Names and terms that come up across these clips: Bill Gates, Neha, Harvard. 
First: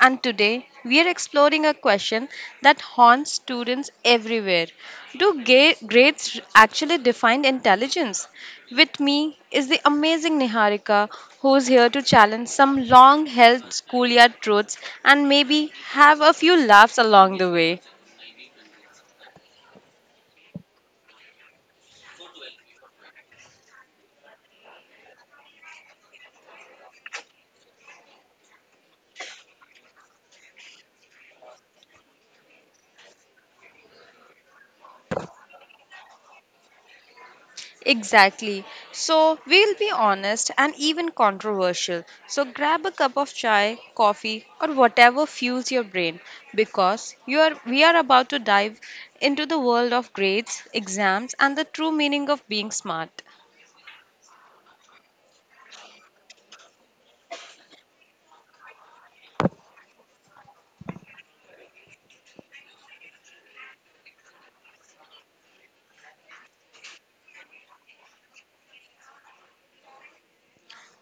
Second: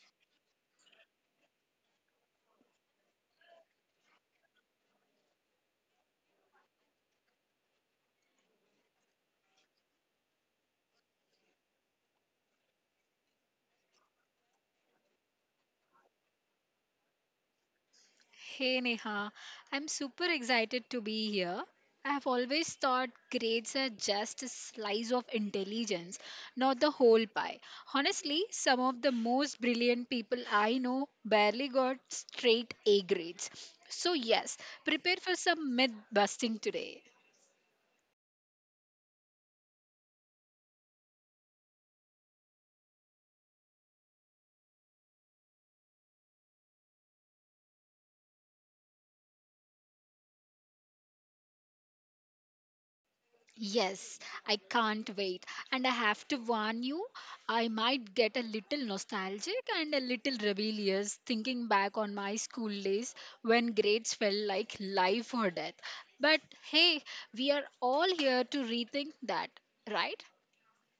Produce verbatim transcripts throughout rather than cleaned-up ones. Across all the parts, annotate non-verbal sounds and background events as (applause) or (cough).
and today we are exploring a question that haunts students everywhere. Do ga- grades actually define intelligence? With me is the amazing Niharika, who's here to challenge some long held schoolyard truths and maybe have a few laughs along the way. Hey Neha, I'm super excited to be here. I've always thought grades are just a slice of intelligence, not the whole pie. Honestly, some of the most brilliant people I know barely got straight A grades. So, yes, prepare for some myth busting today. Exactly. So we'll be honest and even controversial. So grab a cup of chai, coffee, or whatever fuels your brain because you are we are about to dive into the world of grades, exams, and the true meaning of being smart. Yes, I can't wait. And I have to warn you, I might get a little nostalgic and a little rebellious thinking back on my school days when grades felt like life or death. But hey, we are all here to rethink that, right?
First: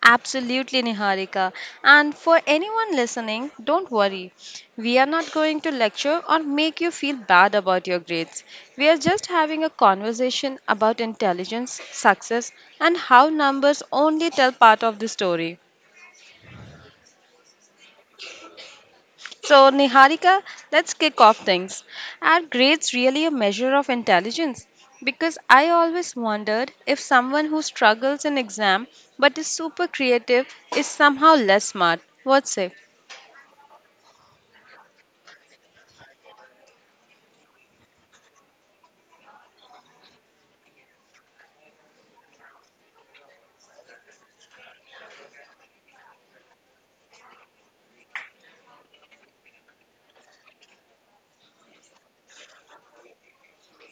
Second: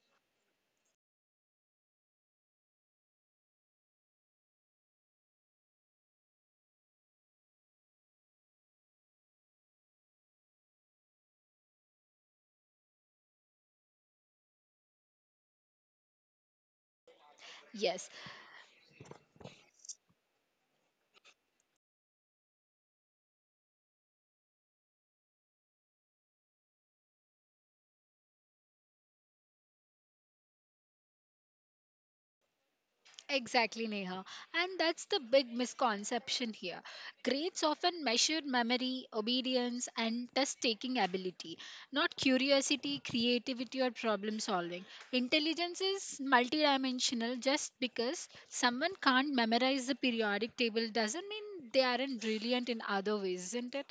Absolutely, Niharika. And for anyone listening, don't worry. We are not going to lecture or make you feel bad about your grades. We are just having a conversation about intelligence, success, and how numbers only tell part of the story. Yes. So, Niharika, let's kick off things. Are grades really a measure of intelligence? Because I always wondered if someone who struggles in exam but is super creative is somehow less smart. What say? Exactly, Neha. And that's the big misconception here. Grades often measure memory, obedience, and test taking ability, not curiosity, creativity, or problem solving. Intelligence is multidimensional. Just because someone can't memorize the periodic table doesn't mean they aren't brilliant in other ways, isn't it?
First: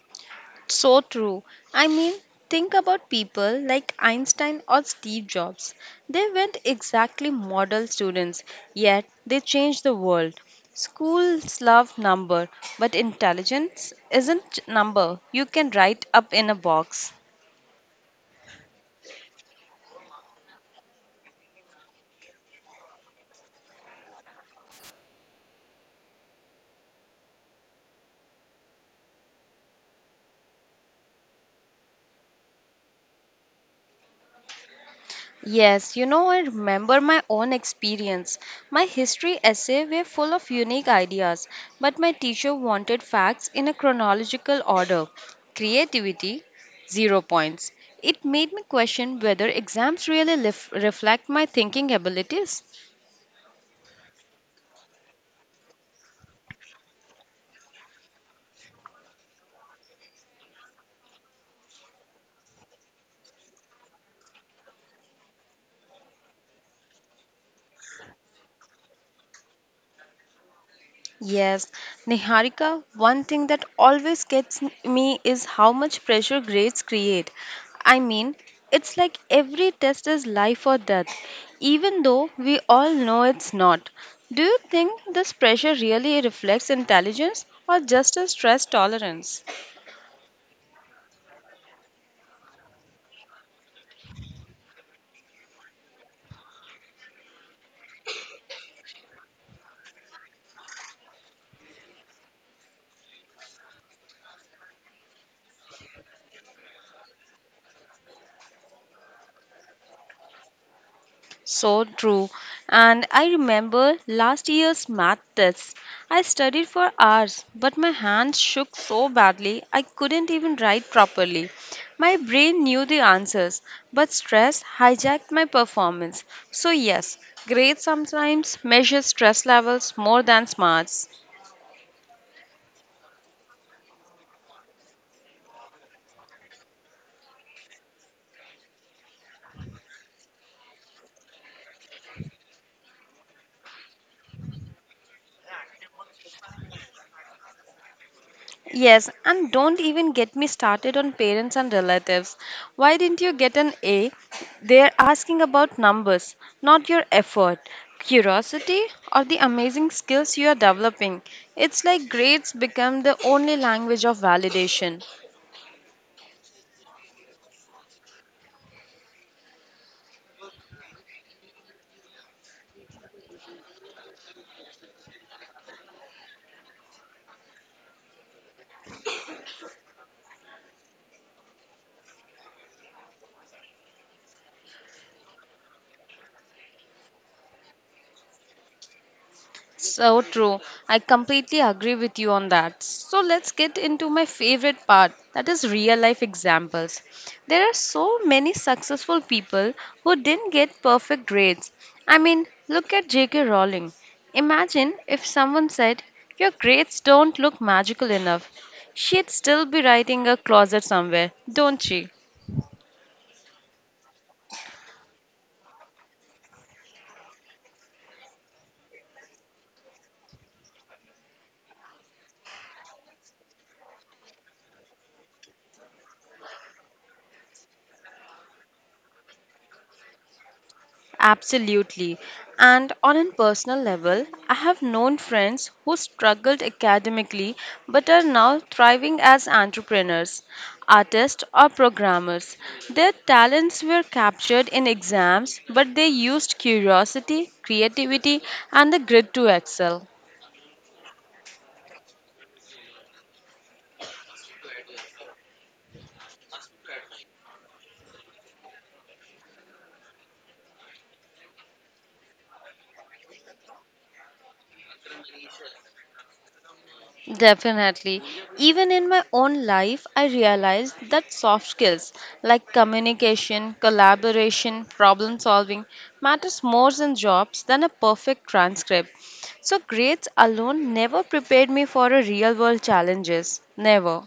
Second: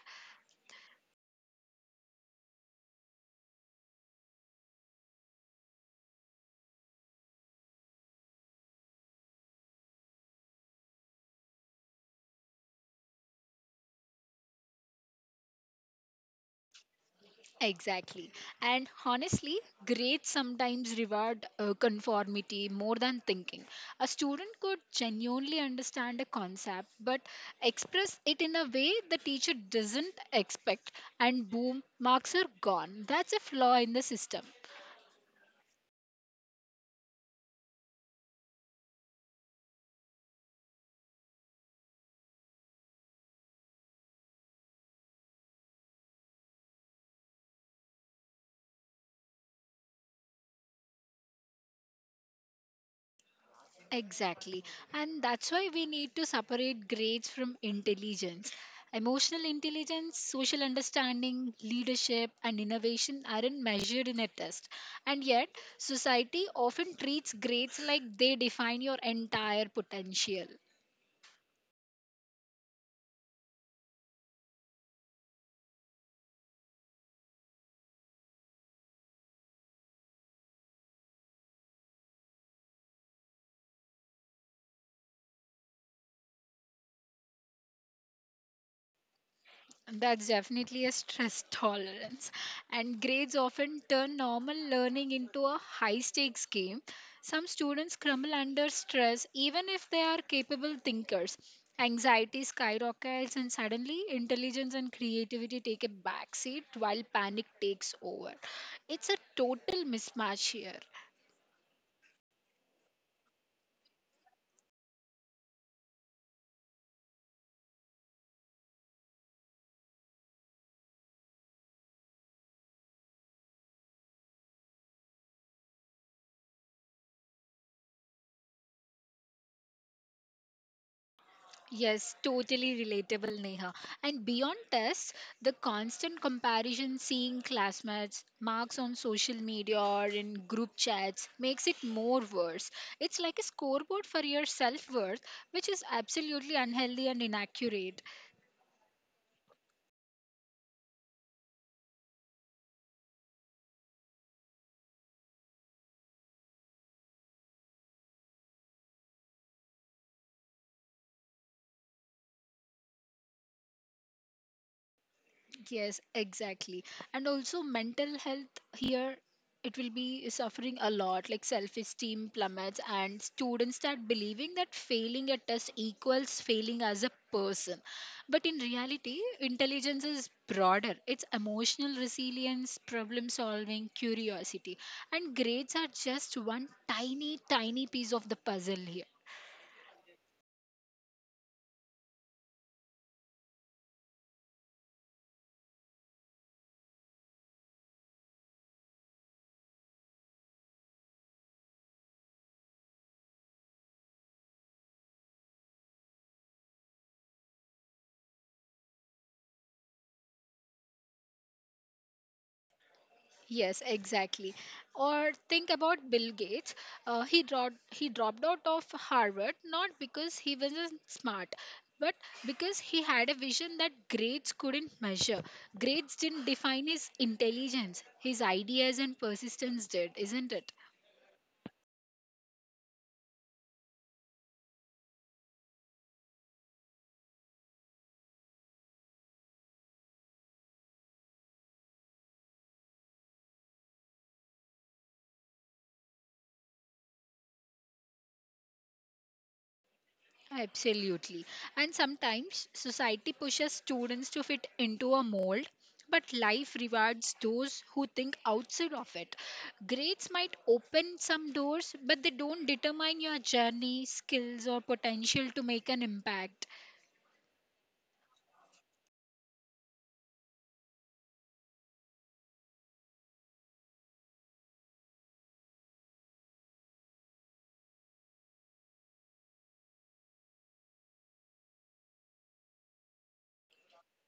So true. I mean, think about people like Einstein or Steve Jobs. They weren't exactly model students, yet they changed the world. Schools love number, but intelligence isn't number you can write up in a box. Exactly. And honestly, grades sometimes reward uh, conformity more than thinking. A student could genuinely understand a concept but express it in a way the teacher doesn't expect, and boom, marks are gone. That's a flaw in the system. Yes, you know, I remember my own experience. My history essay were full of unique ideas, but my teacher wanted facts in a chronological order. Creativity, zero points. It made me question whether exams really lef- reflect my thinking abilities. Exactly. And that's why we need to separate grades from intelligence. Emotional intelligence, social understanding, leadership, and innovation aren't measured in a test. And yet, society often treats grades like they define your entire potential. Yes, Niharika, one thing that always gets m- me is how much pressure grades create. I mean, it's like every test is life or death, even though we all know it's not. Do you think this pressure really reflects intelligence or just a stress tolerance? That's definitely a stress (laughs) tolerance. And grades often turn normal learning into a high stakes game. Some students crumble under stress even if they are capable thinkers. Anxiety skyrockets, and suddenly intelligence and creativity take a backseat while panic takes over. It's a total mismatch here. So true. And I remember last year's math test. I studied for hours, but my hands shook so badly I couldn't even write properly. My brain knew the answers, but stress hijacked my performance. So, yes, grades sometimes measure stress levels more than smarts. Yes, totally relatable, Neha. And beyond tests, the constant comparison seeing classmates' marks on social media or in group chats makes it more worse. It's like a scoreboard for your self worth, which is absolutely unhealthy and inaccurate. Yes, and don't even get me started on parents and relatives. Why didn't you get an A? They're asking about numbers, not your effort, curiosity, or the amazing skills you are developing. It's like grades become the only language of validation. Yes, exactly. And also, mental health here, it will be suffering a lot, like self esteem plummets, and students start believing that failing a test equals failing as a person. But in reality, intelligence is broader. It's emotional resilience, problem solving, curiosity. And grades are just one tiny, tiny piece of the puzzle here. So true. I completely agree with you on that. So let's get into my favorite part, that is real life examples. There are so many successful people who didn't get perfect grades. I mean, look at J K. Rowling. Imagine if someone said, "Your grades don't look magical enough." She'd still be writing a closet somewhere, don't she? Yes, exactly. Or think about Bill Gates. Uh, he dropped he dropped out of Harvard not because he wasn't smart, but because he had a vision that grades couldn't measure. Grades didn't define his intelligence. His ideas and persistence did, isn't it? Absolutely. And on a personal level, I have known friends who struggled academically but are now thriving as entrepreneurs, artists, or programmers. Their talents were captured in exams, but they used curiosity, creativity, and the grit to excel. Absolutely. And sometimes society pushes students to fit into a mold, but life rewards those who think outside of it. Grades might open some doors, but they don't determine your journey, skills, or potential to make an impact. Definitely. Even in my own life, I realized that soft skills like communication, collaboration, problem solving matters more in jobs than a perfect transcript. So grades alone never prepared me for a real world challenges. Never.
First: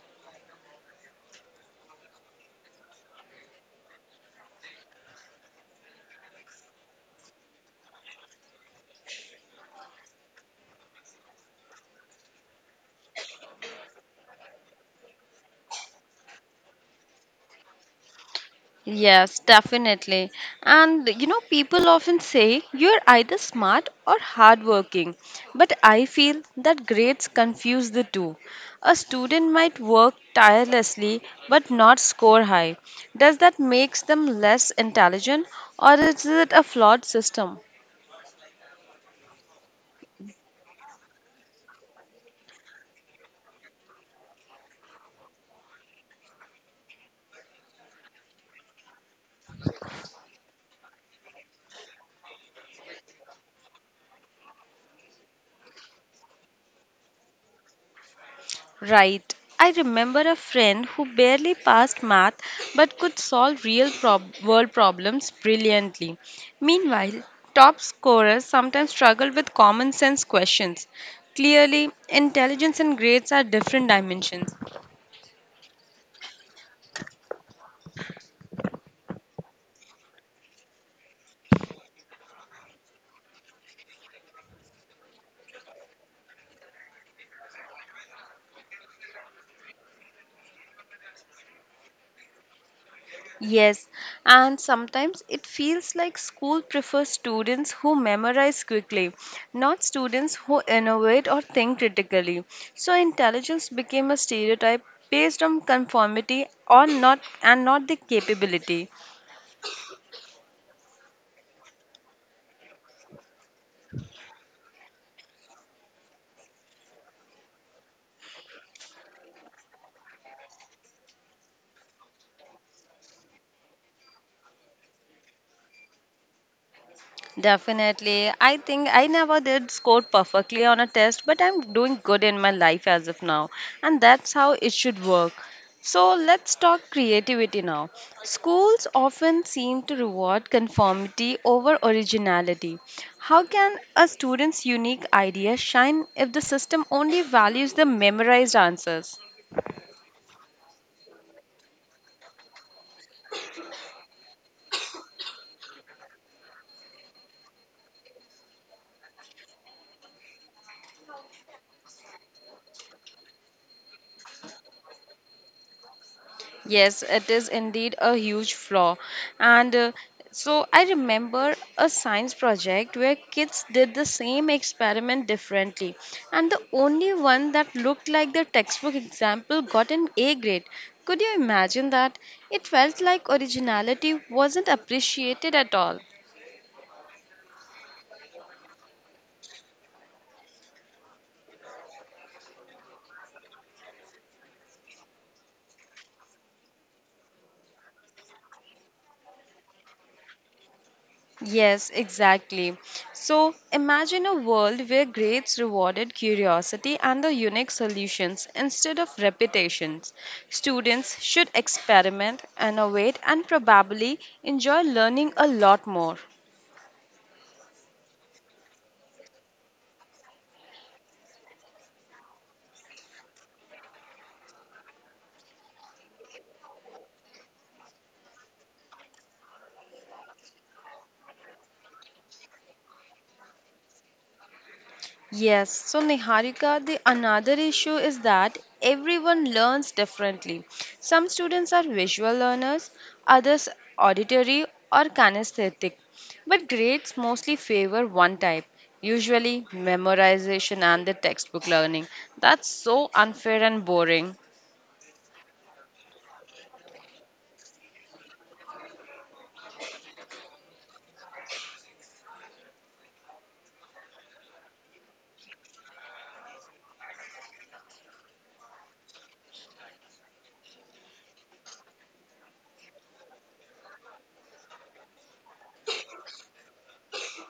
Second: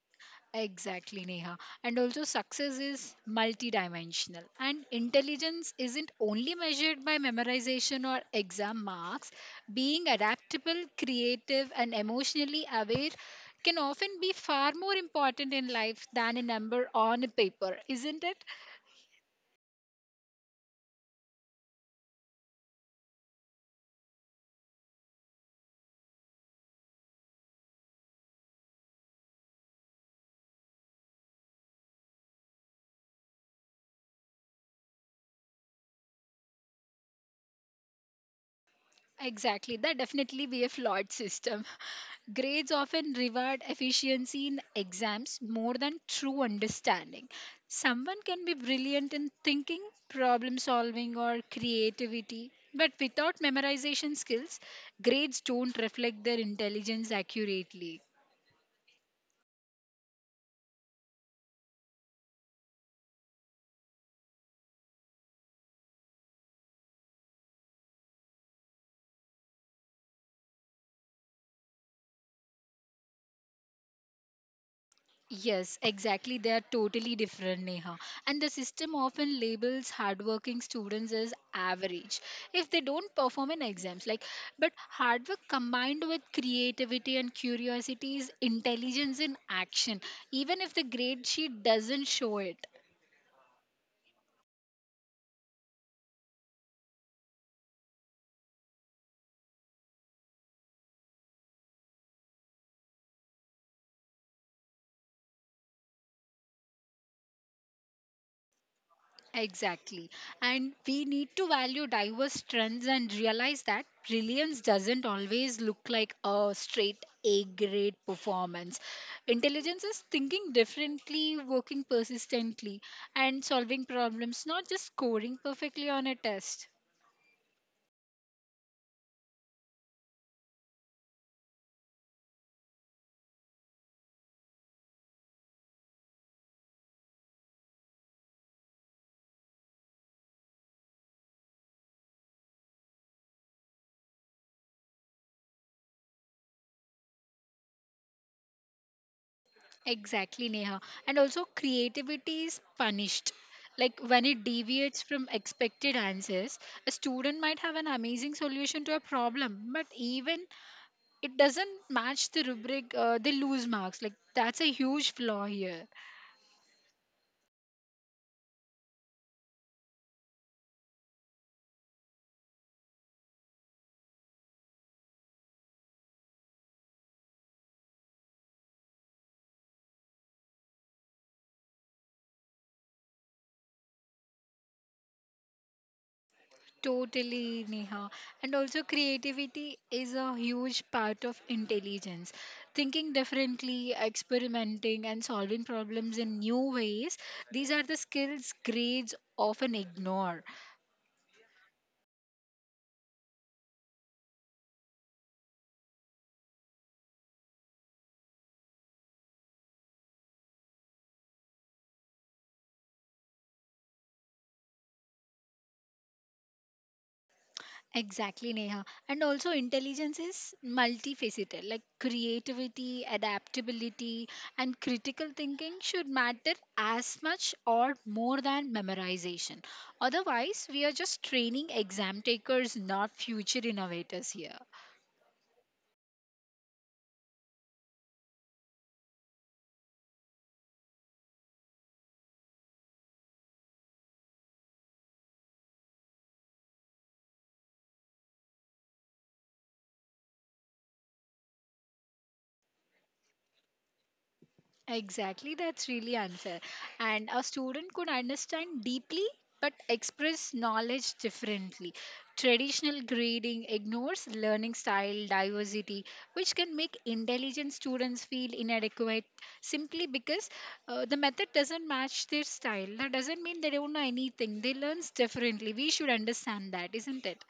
Exactly, Neha. And also, success is multidimensional. And intelligence isn't only measured by memorization or exam marks. Being adaptable, creative, and emotionally aware can often be far more important in life than a number on a paper, isn't it? Yes, definitely. And you know, people often say you're either smart or hardworking, but I feel that grades confuse the two. A student might work tirelessly but not score high. Does that makes them less intelligent or is it a flawed system? Exactly, that definitely be a flawed system. (laughs) Grades often reward efficiency in exams more than true understanding. Someone can be brilliant in thinking, problem solving, or creativity, but without memorization skills, grades don't reflect their intelligence accurately. Right. I remember a friend who barely passed math but could solve real prob- world problems brilliantly. Meanwhile, top scorers sometimes struggle with common sense questions. Clearly, intelligence and grades are different dimensions. Yes, exactly. They are totally different, Neha. And the system often labels hardworking students as average if they don't perform in exams. Like, but hard work combined with creativity and curiosity is intelligence in action, even if the grade sheet doesn't show it. Yes, and sometimes it feels like school prefers students who memorize quickly, not students who innovate or think critically. So intelligence became a stereotype based on conformity or not and not the capability. Exactly. And we need to value diverse strengths and realize that brilliance doesn't always look like a straight A grade performance. Intelligence is thinking differently, working persistently, and solving problems, not just scoring perfectly on a test. Definitely. I think I never did score perfectly on a test, but I'm doing good in my life as of now. And that's how it should work. So let's talk creativity now. Schools often seem to reward conformity over originality. How can a student's unique idea shine if the system only values the memorized answers? Exactly, Neha. And also, creativity is punished. Like when it deviates from expected answers, a student might have an amazing solution to a problem, but even it doesn't match the rubric, uh, they lose marks. Like, that's a huge flaw here. Yes, it is indeed a huge flaw. And uh, so I remember a science project where kids did the same experiment differently. And the only one that looked like the textbook example got an A grade. Could you imagine that? It felt like originality wasn't appreciated at all. Totally, Neha. And also, creativity is a huge part of intelligence. Thinking differently, experimenting, and solving problems in new ways, these are the skills grades often ignore. Yes, exactly. So imagine a world where grades rewarded curiosity and the unique solutions instead of repetitions. Students should experiment, innovate, and probably enjoy learning a lot more. Exactly, Neha. And also, intelligence is multifaceted, like creativity, adaptability, and critical thinking should matter as much or more than memorization. Otherwise, we are just training exam takers, not future innovators here. Yes, so Niharika, the another issue is that everyone learns differently. Some students are visual learners, others auditory or kinesthetic, but grades mostly favor one type, usually memorization and the textbook learning. That's so unfair and boring. Exactly, that's really unfair. And a student could understand deeply but express knowledge differently. Traditional grading ignores learning style diversity, which can make intelligent students feel inadequate simply because uh, the method doesn't match their style. That doesn't mean they don't know anything, they learn differently. We should understand that, isn't it?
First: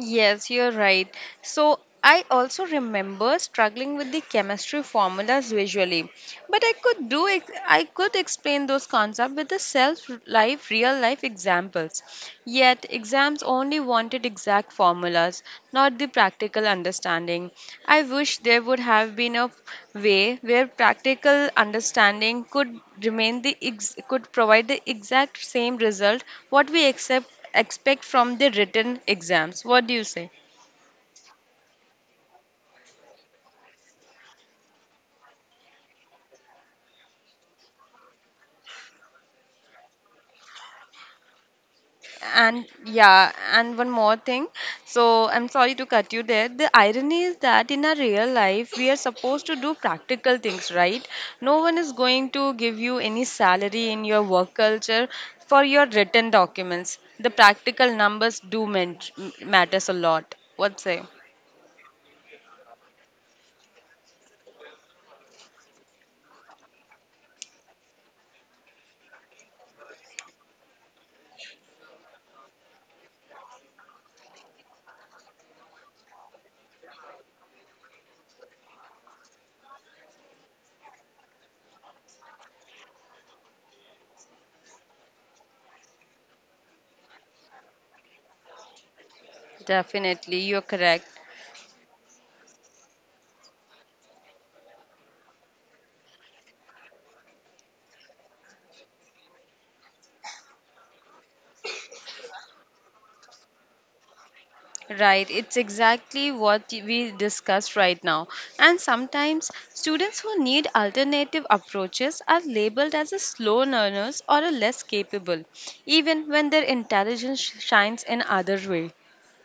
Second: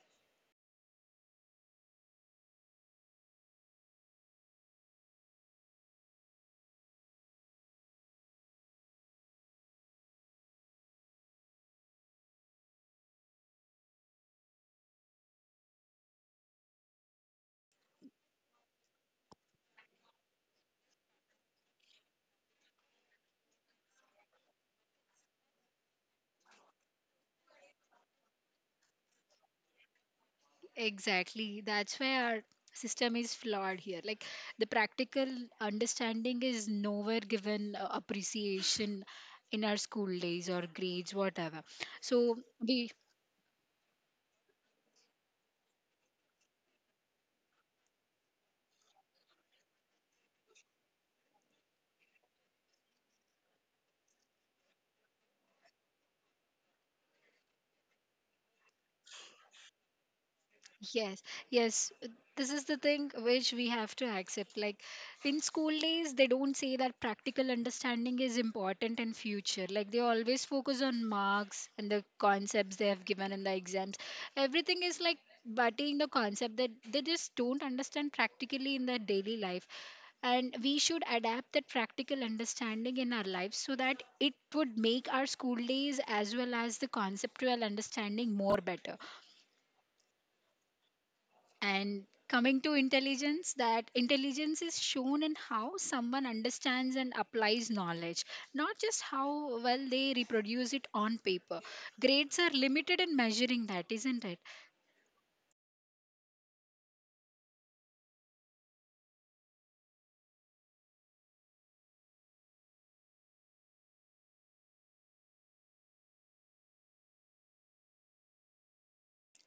Yes, you're right. So I also remember struggling with the chemistry formulas visually, but I could do ex- I could explain those concepts with the self life real life examples. Yet exams only wanted exact formulas, not the practical understanding. I wish there would have been a way where practical understanding could remain the ex- could provide the exact same result what we accept expect from the written exams. What do you say? Exactly. That's why our system is flawed here. Like, the practical understanding is nowhere given uh, appreciation in our school days or grades, whatever. So And we. yeah, and one more thing. So I'm sorry to cut you there. The irony is that in our real life, we are supposed to do practical things, right? No one is going to give you any salary in your work culture for your written documents. The practical numbers do men- matters a lot. What say? Yes, yes. uh, This is the thing which we have to accept. Like, in school days, they don't say that practical understanding is important in future. Like they always focus on marks and the concepts they have given in the exams. Everything is like butting the concept that they just don't understand practically in their daily life. And we should adapt that practical understanding in our lives so that it would make our school days as well as the conceptual understanding more better. Definitely, you're correct. And coming to intelligence, that intelligence is shown in how someone understands and applies knowledge, not just how well they reproduce it on paper. Grades are limited in measuring that, isn't it? Right, it's exactly what we discussed right now. And sometimes students who need alternative approaches are labeled as a slow learners or a less capable, even when their intelligence shines in other way.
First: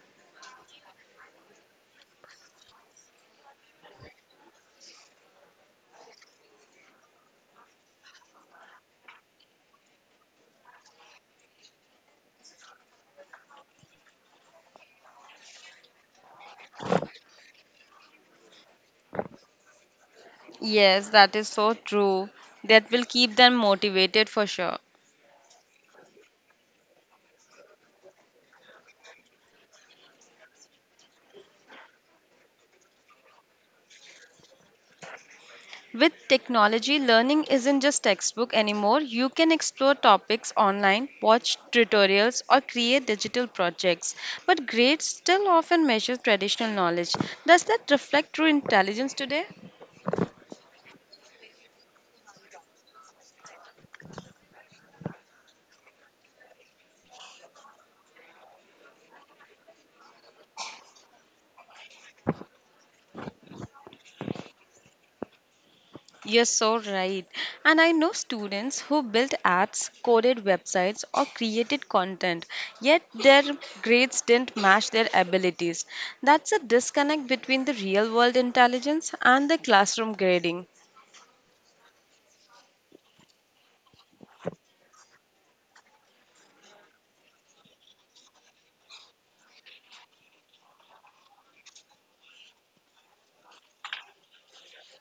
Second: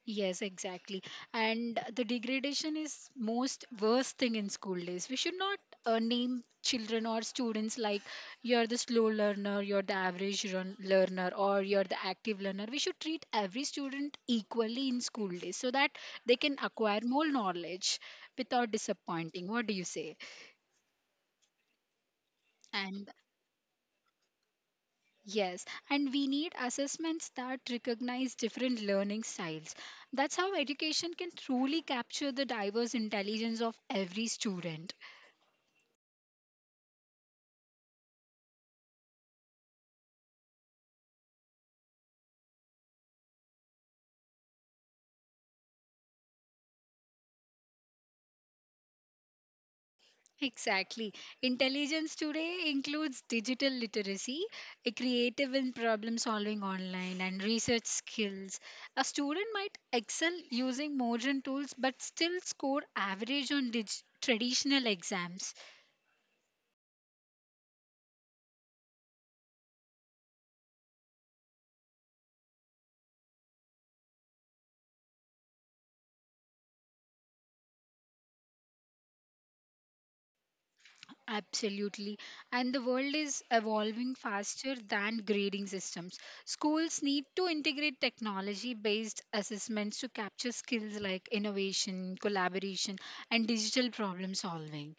Yes, exactly. And the degradation is most worst thing in school days. We should not uh, name children or students like, you're the slow learner, you're the average run- learner, or you're the active learner. We should treat every student equally in school days so that they can acquire more knowledge without disappointing. What do you say? Yes, that is so true. That will And. keep them motivated for sure. Yes, and we need assessments that recognize different learning styles. That's how education can truly capture the diverse intelligence of every student. With technology, learning isn't just textbook anymore. You can explore topics online, watch tutorials, or create digital projects. But grades still often measure traditional knowledge. Does that reflect true intelligence today? Exactly. Intelligence today includes digital literacy, a creative and problem solving online, and research skills. A student might excel using modern tools but still score average on dig- traditional exams. You're so right. And I know students who built apps, coded websites, or created content, yet their grades didn't match their abilities. That's a disconnect between the real world intelligence and the classroom grading. Absolutely. And the world is evolving faster than grading systems. Schools need to integrate technology based assessments to capture skills like innovation, collaboration, and digital problem solving.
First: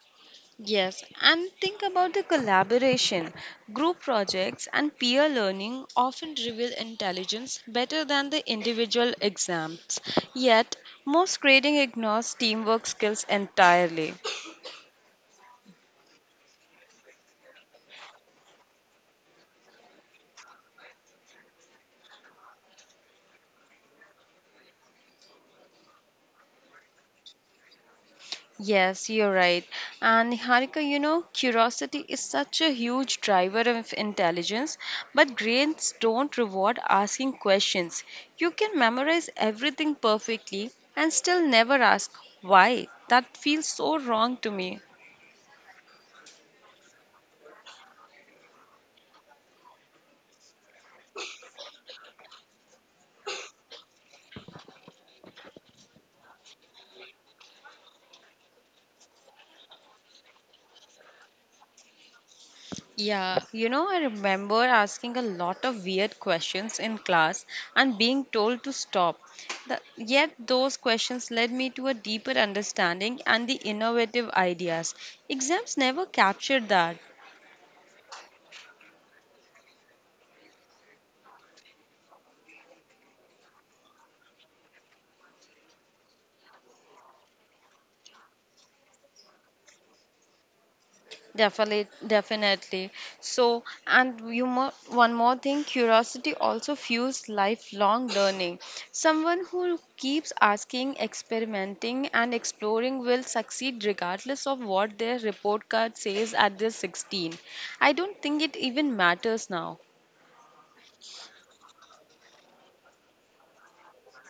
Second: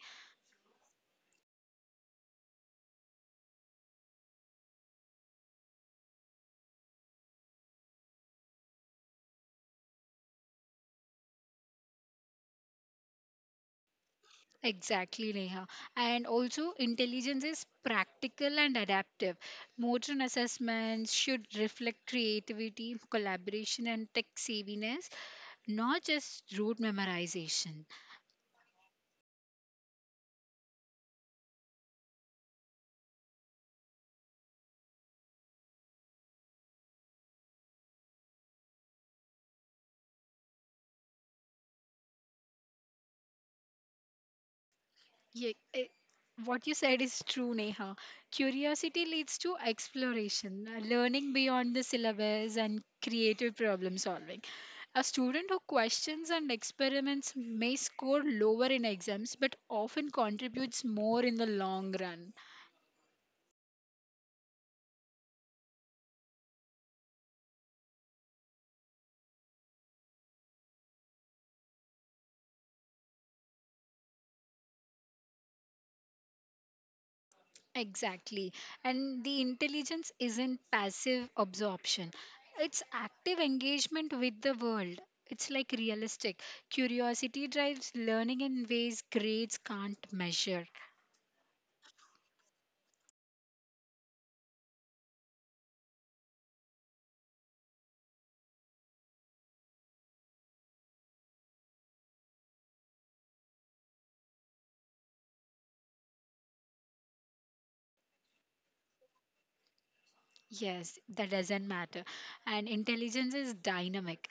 Yes, and think about the collaboration. Group projects and peer learning often reveal intelligence better than the individual exams. Yet, most grading ignores teamwork skills entirely. Exactly, Neha. And also, intelligence is practical and adaptive. Modern assessments should reflect creativity, collaboration, and tech savviness, not just rote memorization. Yes, you're right. And Niharika, you know, curiosity is such a huge driver of intelligence, but grades don't reward asking questions. You can memorize everything perfectly and still never ask why. That feels so wrong to me. Yeah, eh, what you said is true, Neha. Curiosity leads to exploration, uh, learning beyond the syllabus, and creative problem solving. A student who questions and experiments may score lower in exams, but often contributes more in the long run. Yeah, you know, I remember asking a lot of weird questions in class and being told to stop. The, yet, those questions led me to a deeper understanding and the innovative ideas. Exams never captured that. Exactly. And the intelligence isn't passive absorption, it's active engagement with the world. It's like realistic. Curiosity drives learning in ways grades can't measure. Definitely, definitely. So, and you mo- one more thing, curiosity also fuels lifelong learning. Someone who keeps asking, experimenting, and exploring will succeed regardless of what their report card says at their sixteen. I don't think it even matters now. Yes, that doesn't matter. And intelligence is dynamic.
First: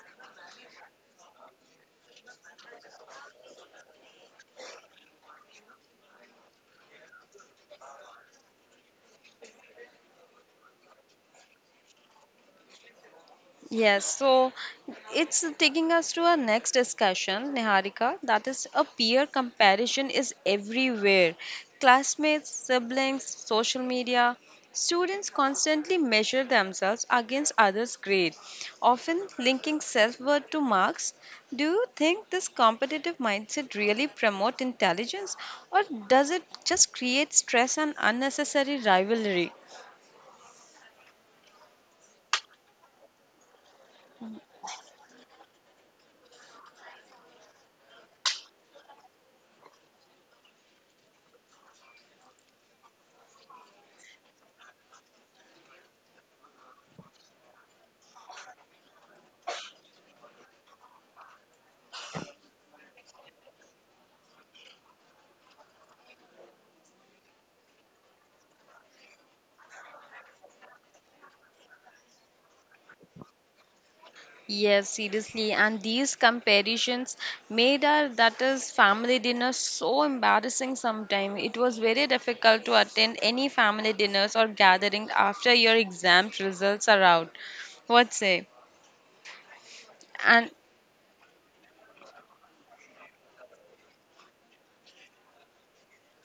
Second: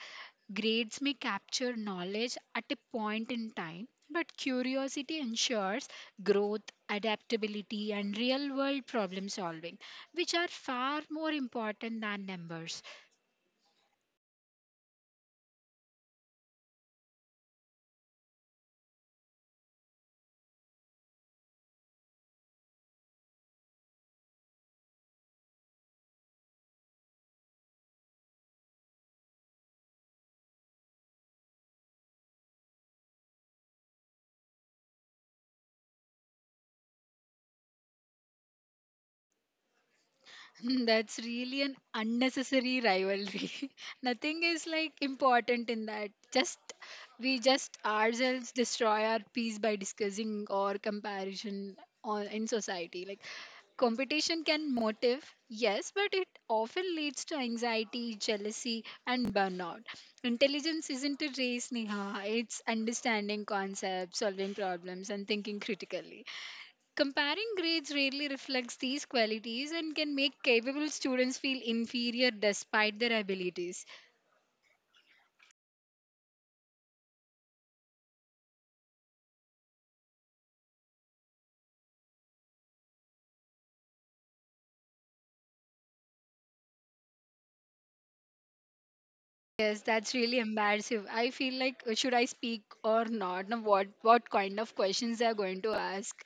Grades may capture knowledge at a point in time, but curiosity ensures growth, adaptability, and real world problem solving, which are far more important than numbers. Yes, so it's taking us to our next discussion, Niharika. That is, a peer comparison is everywhere. Classmates, siblings, social media. Students constantly measure themselves against others' grade, often linking self worth to marks. Do you think this competitive mindset really promotes intelligence, or does it just create stress and unnecessary rivalry? (laughs) Hmm, That's really an unnecessary rivalry. (laughs) Nothing is like important in that. Just we just ourselves destroy our peace by discussing or comparison on in society. Like, competition can motive, yes, but it often leads to anxiety, jealousy, and burnout. Intelligence isn't a race, Neha. It's understanding concepts, solving problems, and thinking critically. Comparing grades rarely reflects these qualities and can make capable students feel inferior despite their abilities. Yes, seriously. And these comparisons made our, that is, family dinner so embarrassing sometimes. It was very difficult to attend any family dinners or gathering after your exam results are out. What say? Yes, that's really And embarrassing. I feel like, uh, should I speak or not? Now what what kind of questions they are going to ask?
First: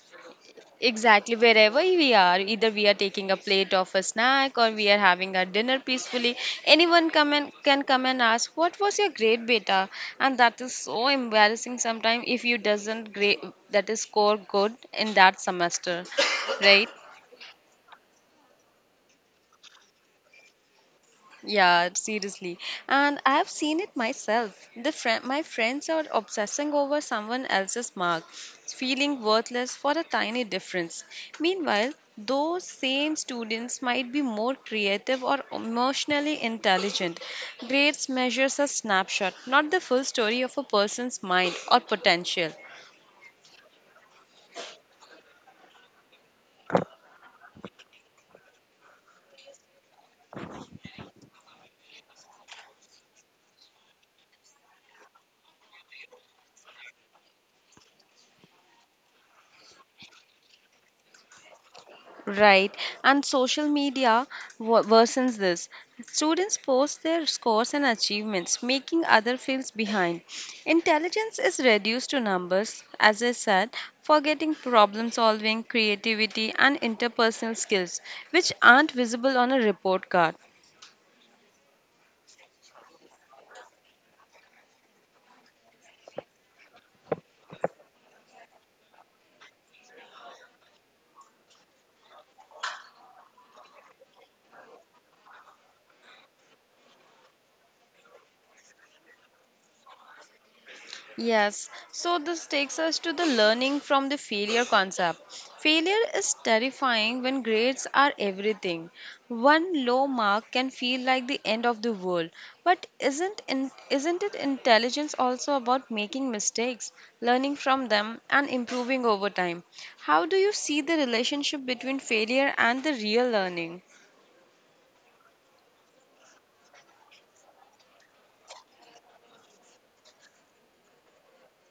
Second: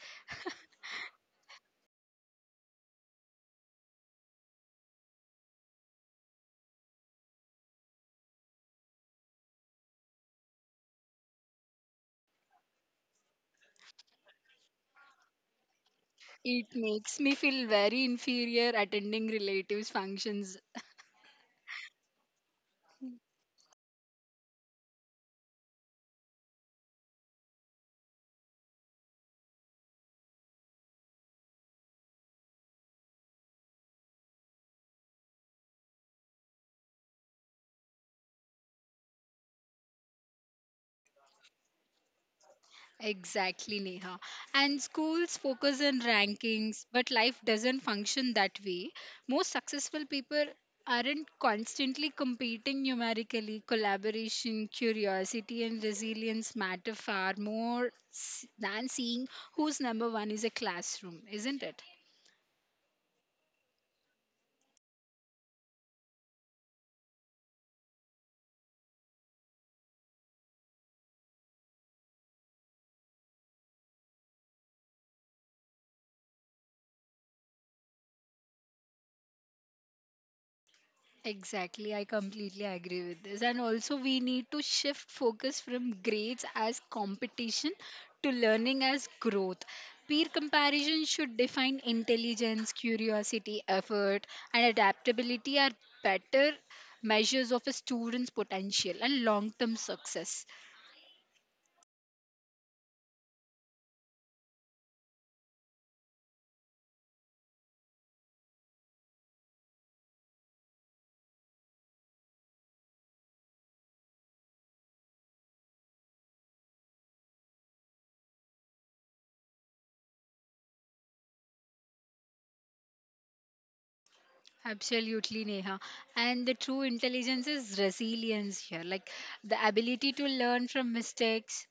Exactly, wherever we are, either we are taking a plate of a snack or we are having our dinner peacefully, anyone come and can come and ask, "What was your grade, beta?" And that is so embarrassing sometimes if you doesn't grade that is score good in that semester, It right? makes me feel very inferior attending relatives functions. Yeah, seriously. And I have seen it myself. The friend, my friends are obsessing over someone else's mark, feeling worthless for a tiny difference. Meanwhile, those same students might be more creative or emotionally intelligent. Grades measures a snapshot, not the full story of a person's mind or potential. Exactly, Neha. And schools focus on rankings, but life doesn't function that way. Most successful people aren't constantly competing numerically. Collaboration, curiosity, and resilience matter far more s- than seeing who's number one is a classroom, isn't it? Right, and social media wo- worsens this. Students post their scores and achievements, making other fields behind. Intelligence is reduced to numbers, as I said, forgetting problem solving, creativity, and interpersonal skills, which aren't visible on a report card. Exactly, I completely agree with this. And also, we need to shift focus from grades as competition to learning as growth. Peer comparison should define intelligence, curiosity, effort, and adaptability are better measures of a student's potential and long term success. Yes, so this takes us to the learning from the failure concept. Failure is terrifying when grades are everything. One low mark can feel like the end of the world. But isn't in, isn't it intelligence also about making mistakes, learning from them and improving over time? How do you see the relationship between failure and the real learning? Absolutely, Neha. And the true intelligence is resilience here, like the ability to learn from mistakes.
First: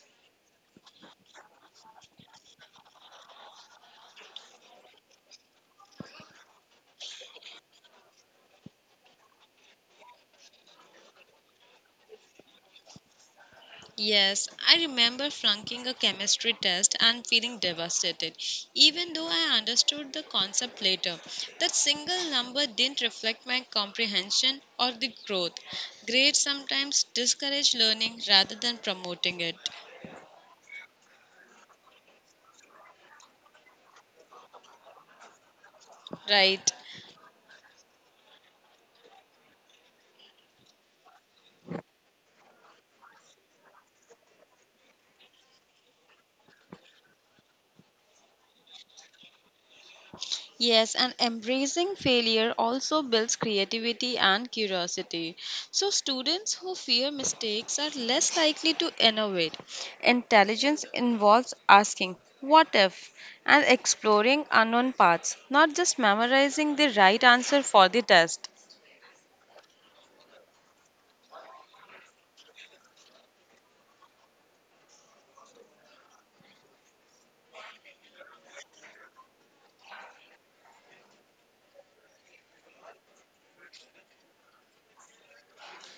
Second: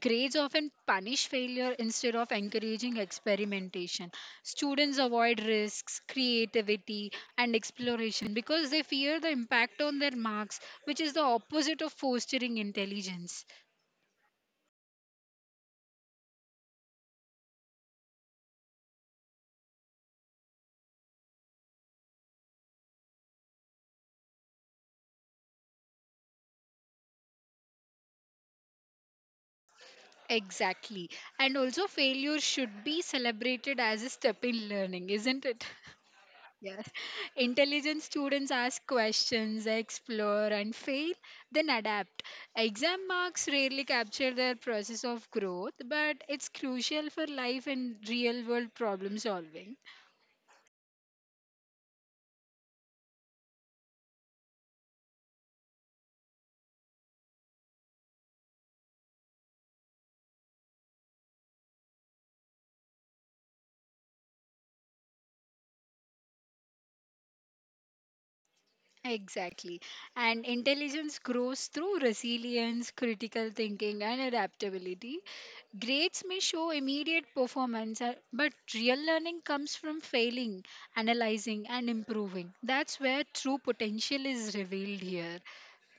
Grades often punish failure instead of encouraging experimentation. Students avoid risks, creativity, and exploration because they fear the impact on their marks, which is the opposite of fostering intelligence. Yes, I remember flunking a chemistry test and feeling devastated, even though I understood the concept later. That single number didn't reflect my comprehension or the growth. Grades sometimes discourage learning rather than promoting it. Exactly. And also, failure should be celebrated as a step in learning, isn't it? (laughs) Right. Yes. (laughs) Intelligent students ask questions, explore, and fail, then adapt. Exam marks rarely capture their process of growth, but it's crucial for life and real world problem solving. Yes, and embracing failure also builds creativity and curiosity. So, students who fear mistakes are less likely to innovate. Intelligence involves asking, "What if?" and exploring unknown paths, not just memorizing the right answer for the test. Exactly. And intelligence grows through resilience, critical thinking, and adaptability. Grades may show immediate performance, uh, but real learning comes from failing, analyzing, and improving. That's where true potential is revealed here.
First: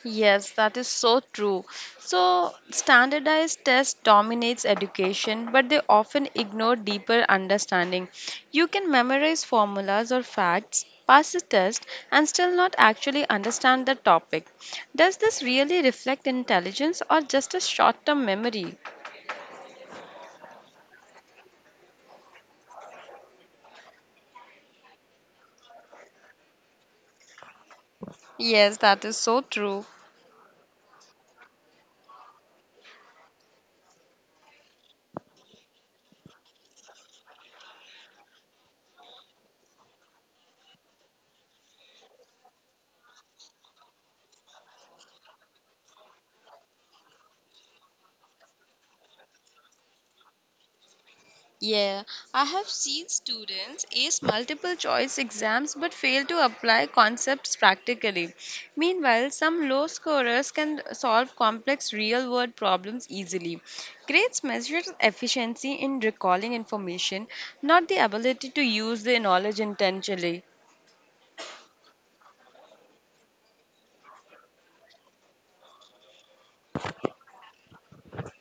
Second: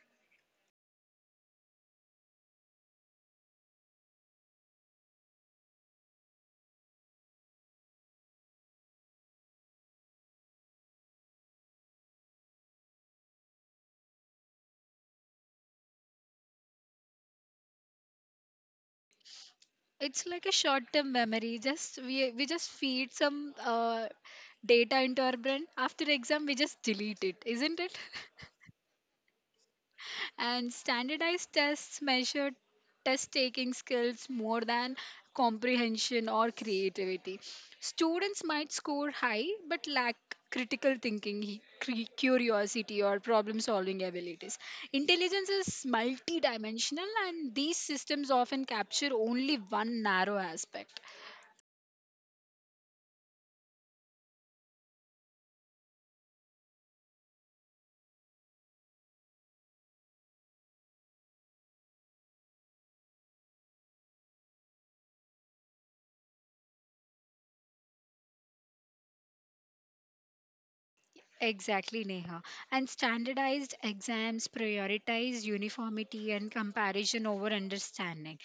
Yes, that is so true. So, standardized tests dominates education, but they often ignore deeper understanding. You can memorize formulas or facts, pass the test, and still not actually understand the topic. Does this really reflect intelligence or just a short-term memory? It's like a short term memory. Just we we just feed some uh, data into our brain, after exam we just delete it, isn't it? Yes, that is so true. (laughs) And standardized tests measure test taking skills more than comprehension or creativity. Students might score high but lack critical thinking, he- cre- curiosity or problem solving abilities. Intelligence is multidimensional and these systems often capture only one narrow aspect. Yeah, I have seen students ace multiple choice exams but fail to apply concepts practically. Meanwhile, some low scorers can solve complex real world problems easily. Grades measure efficiency in recalling information, not the ability to use the knowledge intentionally. Exactly, Neha. And standardized exams prioritize uniformity and comparison over understanding.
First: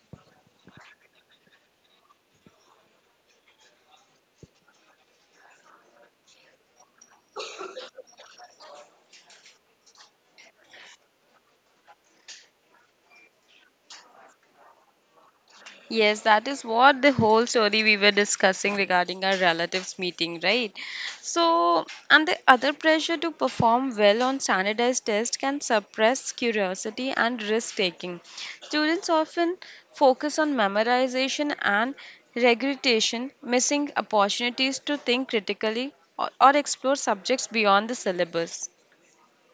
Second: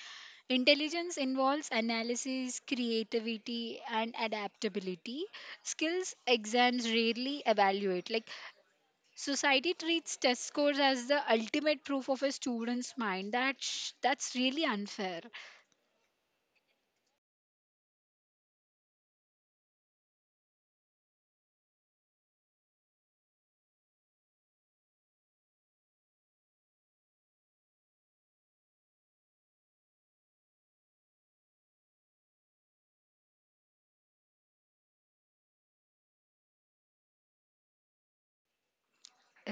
Intelligence involves analysis, creativity, and adaptability. Skills exams rarely evaluate. Like, society treats test scores as the ultimate proof of a student's mind. That's that's really unfair. Yes, that is what the whole story we were discussing regarding our relatives meeting, right? So, and the other pressure to perform well on standardized tests can suppress curiosity and risk taking. Students often focus on memorization and regurgitation, missing opportunities to think critically or, or explore subjects beyond the syllabus.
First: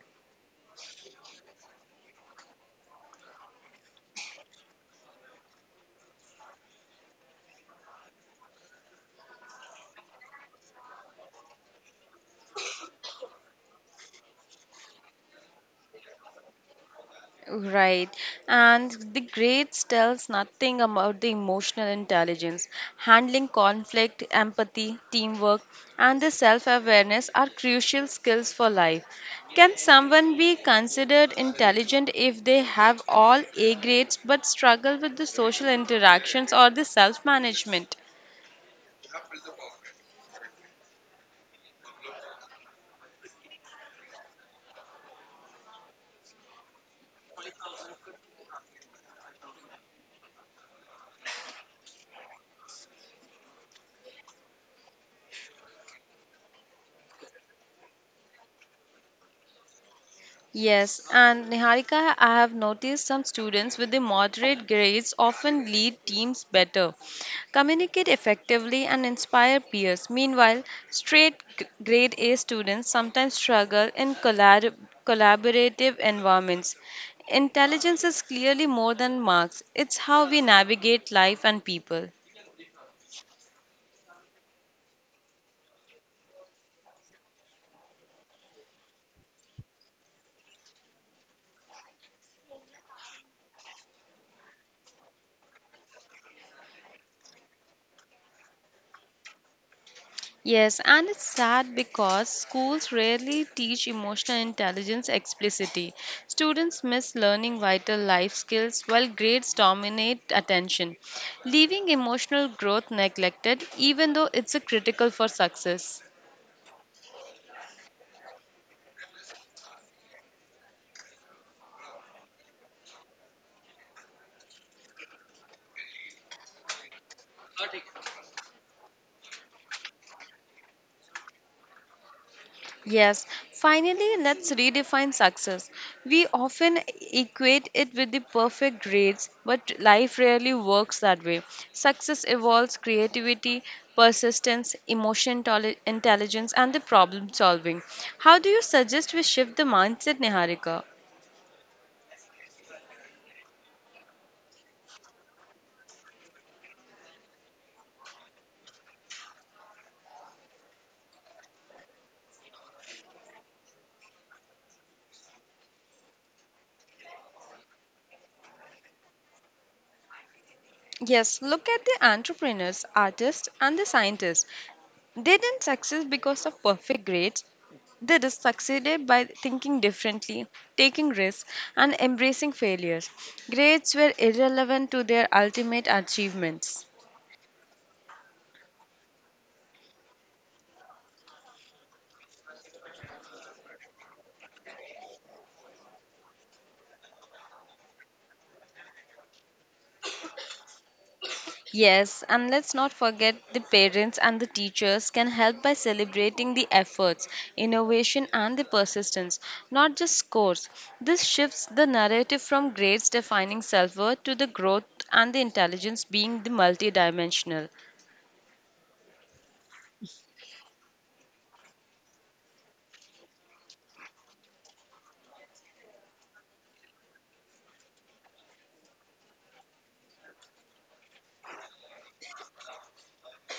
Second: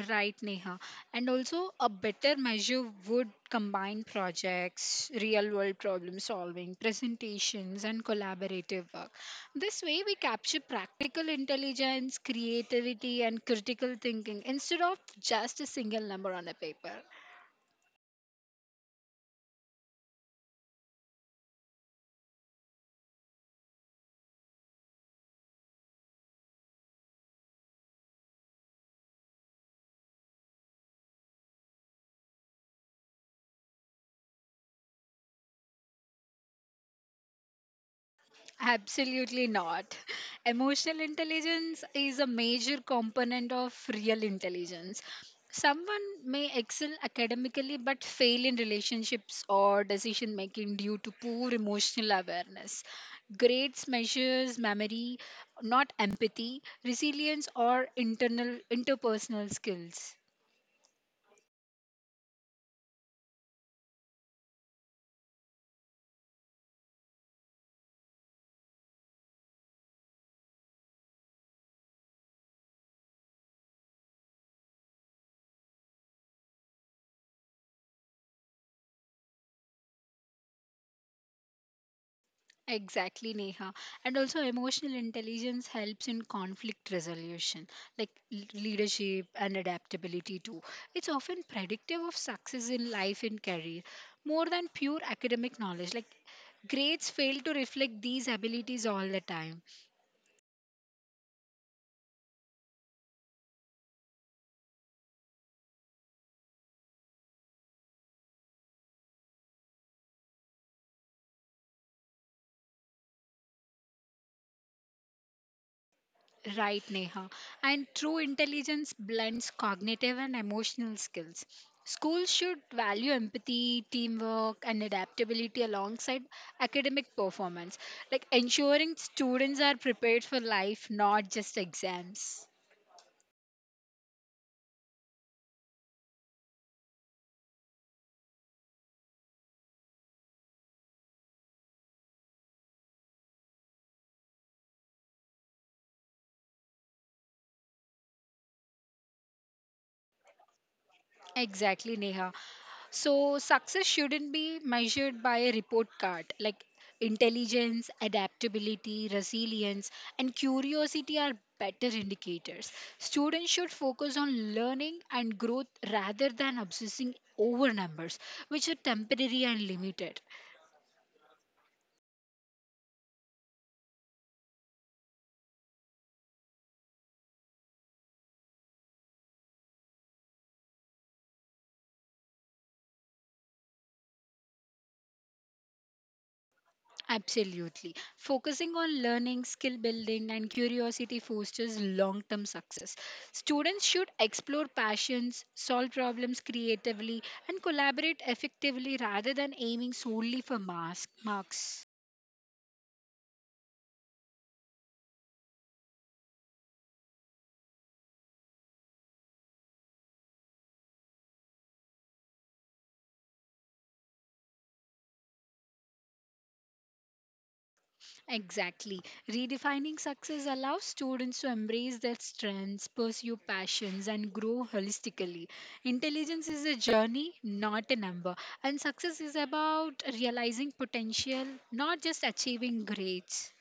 Right, Neha. And also, a better measure would combine projects, real world problem solving, presentations, and collaborative work. This way, we capture practical intelligence, creativity, and critical thinking instead of just a single number on a paper. Right. And the grades tells nothing about the emotional intelligence. Handling conflict, empathy, teamwork, and the self-awareness are crucial skills for life. Can someone be considered intelligent if they have all A grades but struggle with the social interactions or the self-management? Absolutely not. Emotional intelligence is a major component of real intelligence. Someone may excel academically but fail in relationships or decision making due to poor emotional awareness. Grades measures memory, not empathy, resilience, or internal interpersonal skills. Yes, and Niharika, I have noticed some students with the moderate grades often lead teams better, communicate effectively, and inspire peers. Meanwhile, straight g- grade A students sometimes struggle in collab- collaborative environments. Intelligence is clearly more than marks, it's how we navigate life and people. Exactly, Neha. And also, emotional intelligence helps in conflict resolution, like l- leadership and adaptability too. It's often predictive of success in life and career, more than pure academic knowledge. Like, grades fail to reflect these abilities all the time. Yes, and it's sad because schools rarely teach emotional intelligence explicitly. Students miss learning vital life skills while grades dominate attention, leaving emotional growth neglected, even though it's a critical for success. Right, Neha. And true intelligence blends cognitive and emotional skills. Schools should value empathy, teamwork, and adaptability alongside academic performance, like ensuring students are prepared for life, not just exams. Yes, finally, let's redefine success. We often equate it with the perfect grades, but life rarely works that way. Success involves creativity, persistence, emotion tol- intelligence, and the problem solving. How do you suggest we shift the mindset, Niharika? Exactly, Neha. So, success shouldn't be measured by a report card. Like, intelligence, adaptability, resilience, and curiosity are better indicators. Students should focus on learning and growth rather than obsessing over numbers, which are temporary and limited. Yes, look at the entrepreneurs, artists, and the scientists. They didn't succeed because of perfect grades. They just succeeded by thinking differently, taking risks, and embracing failures. Grades were irrelevant to their ultimate achievements. Absolutely. Focusing on learning, skill building, and curiosity fosters long term success. Students should explore passions, solve problems creatively, and collaborate effectively rather than aiming solely for mas- marks. Yes, and let's not forget the parents and the teachers can help by celebrating the efforts, innovation, and the persistence, not just scores. This shifts the narrative from grades defining self worth to the growth and the intelligence being the multidimensional. Exactly. Redefining success allows students to embrace their strengths, pursue passions, and grow holistically. Intelligence is a journey, not a number. And success is about realizing potential, not just achieving grades.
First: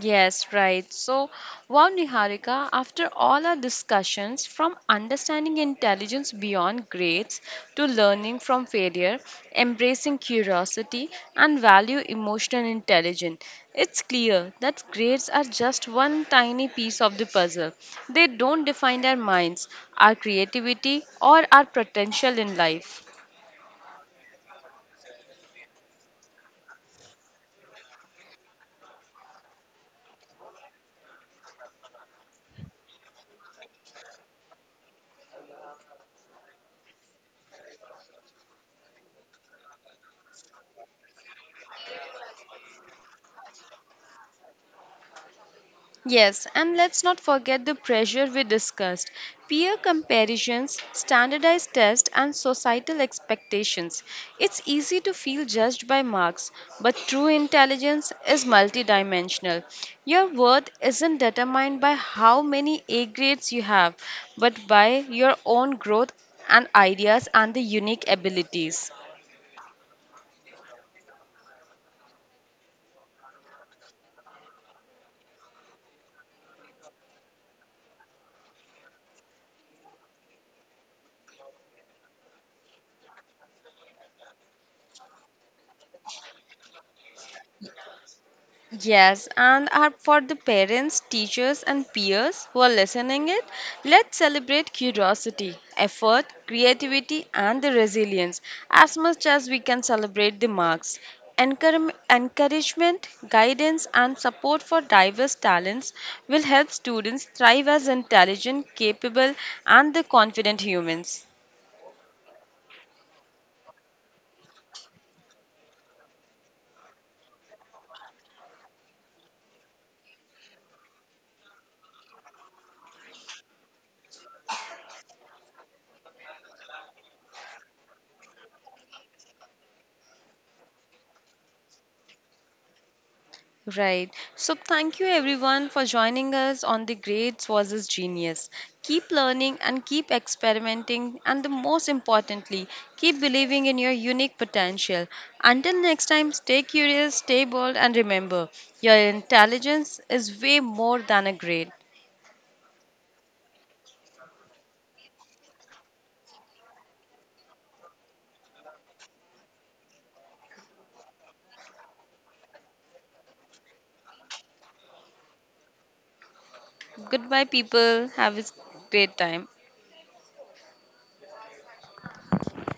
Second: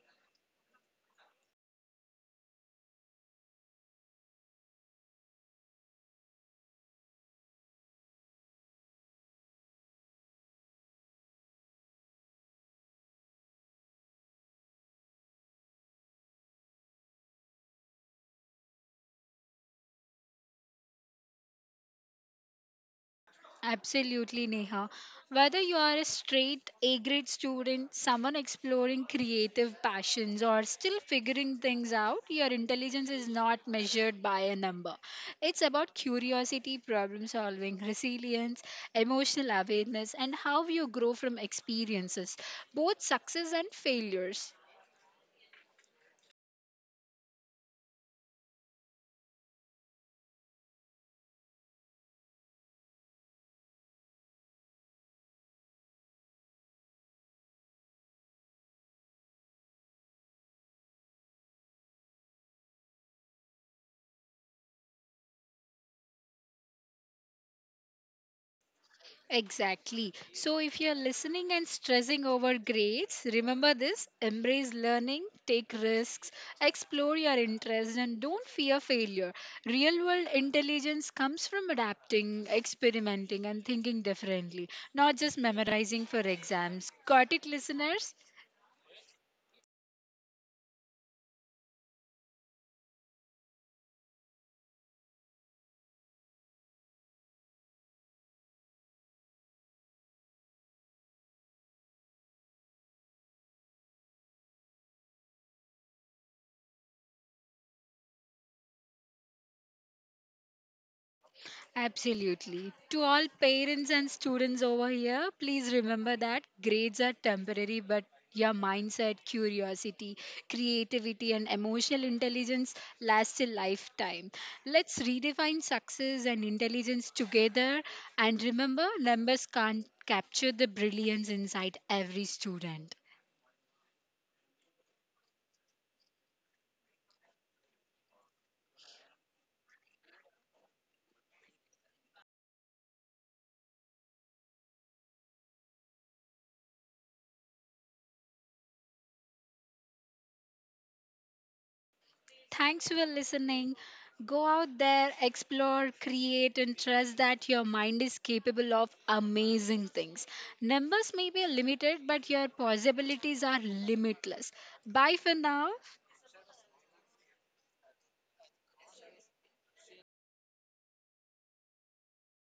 Yes, right. So, wow, Niharika, after all our discussions, from understanding intelligence beyond grades to learning from failure, embracing curiosity, and value emotional intelligence, it's clear that grades are just one tiny piece of the puzzle. They don't define our minds, our creativity, or our potential in life. Absolutely, Neha. Whether you are a straight A grade student, someone exploring creative passions, or still figuring things out, your intelligence is not measured by a number. It's about curiosity, problem solving, resilience, emotional awareness, and how you grow from experiences, both success and failures. Yes, and let's not forget the pressure we discussed peer comparisons, standardized tests, and societal expectations. It's easy to feel judged by marks, but true intelligence is multidimensional. Your worth isn't determined by how many A grades you have, but by your own growth and ideas and the unique abilities. Exactly. So if you're listening and stressing over grades, remember this, embrace learning, take risks, explore your interests, and don't fear failure. Real world intelligence comes from adapting, experimenting, and thinking differently, not just memorizing for exams. Got it, listeners? Yes, and are for the parents, teachers, and peers who are listening it, let's celebrate curiosity, effort, creativity, and the resilience as much as we can celebrate the marks. Encourage- Encouragement, guidance, and support for diverse talents will help students thrive as intelligent, capable, and the confident humans. Absolutely. To all parents and students over here, please remember that grades are temporary, but your mindset, curiosity, creativity, and emotional intelligence lasts a lifetime. Let's redefine success and intelligence together. And remember, numbers can't capture the brilliance inside every student. Right. So, thank you everyone for joining us on the Grades versus Genius. Keep learning and keep experimenting, and the most importantly, keep believing in your unique potential. Until next time, stay curious, stay bold, and remember your intelligence is way more than a grade. Thanks for listening. Go out there, explore, create, and trust that your mind is capable of amazing things. Numbers may be limited, but your possibilities are limitless. Bye for now. Goodbye, people. Have a great time.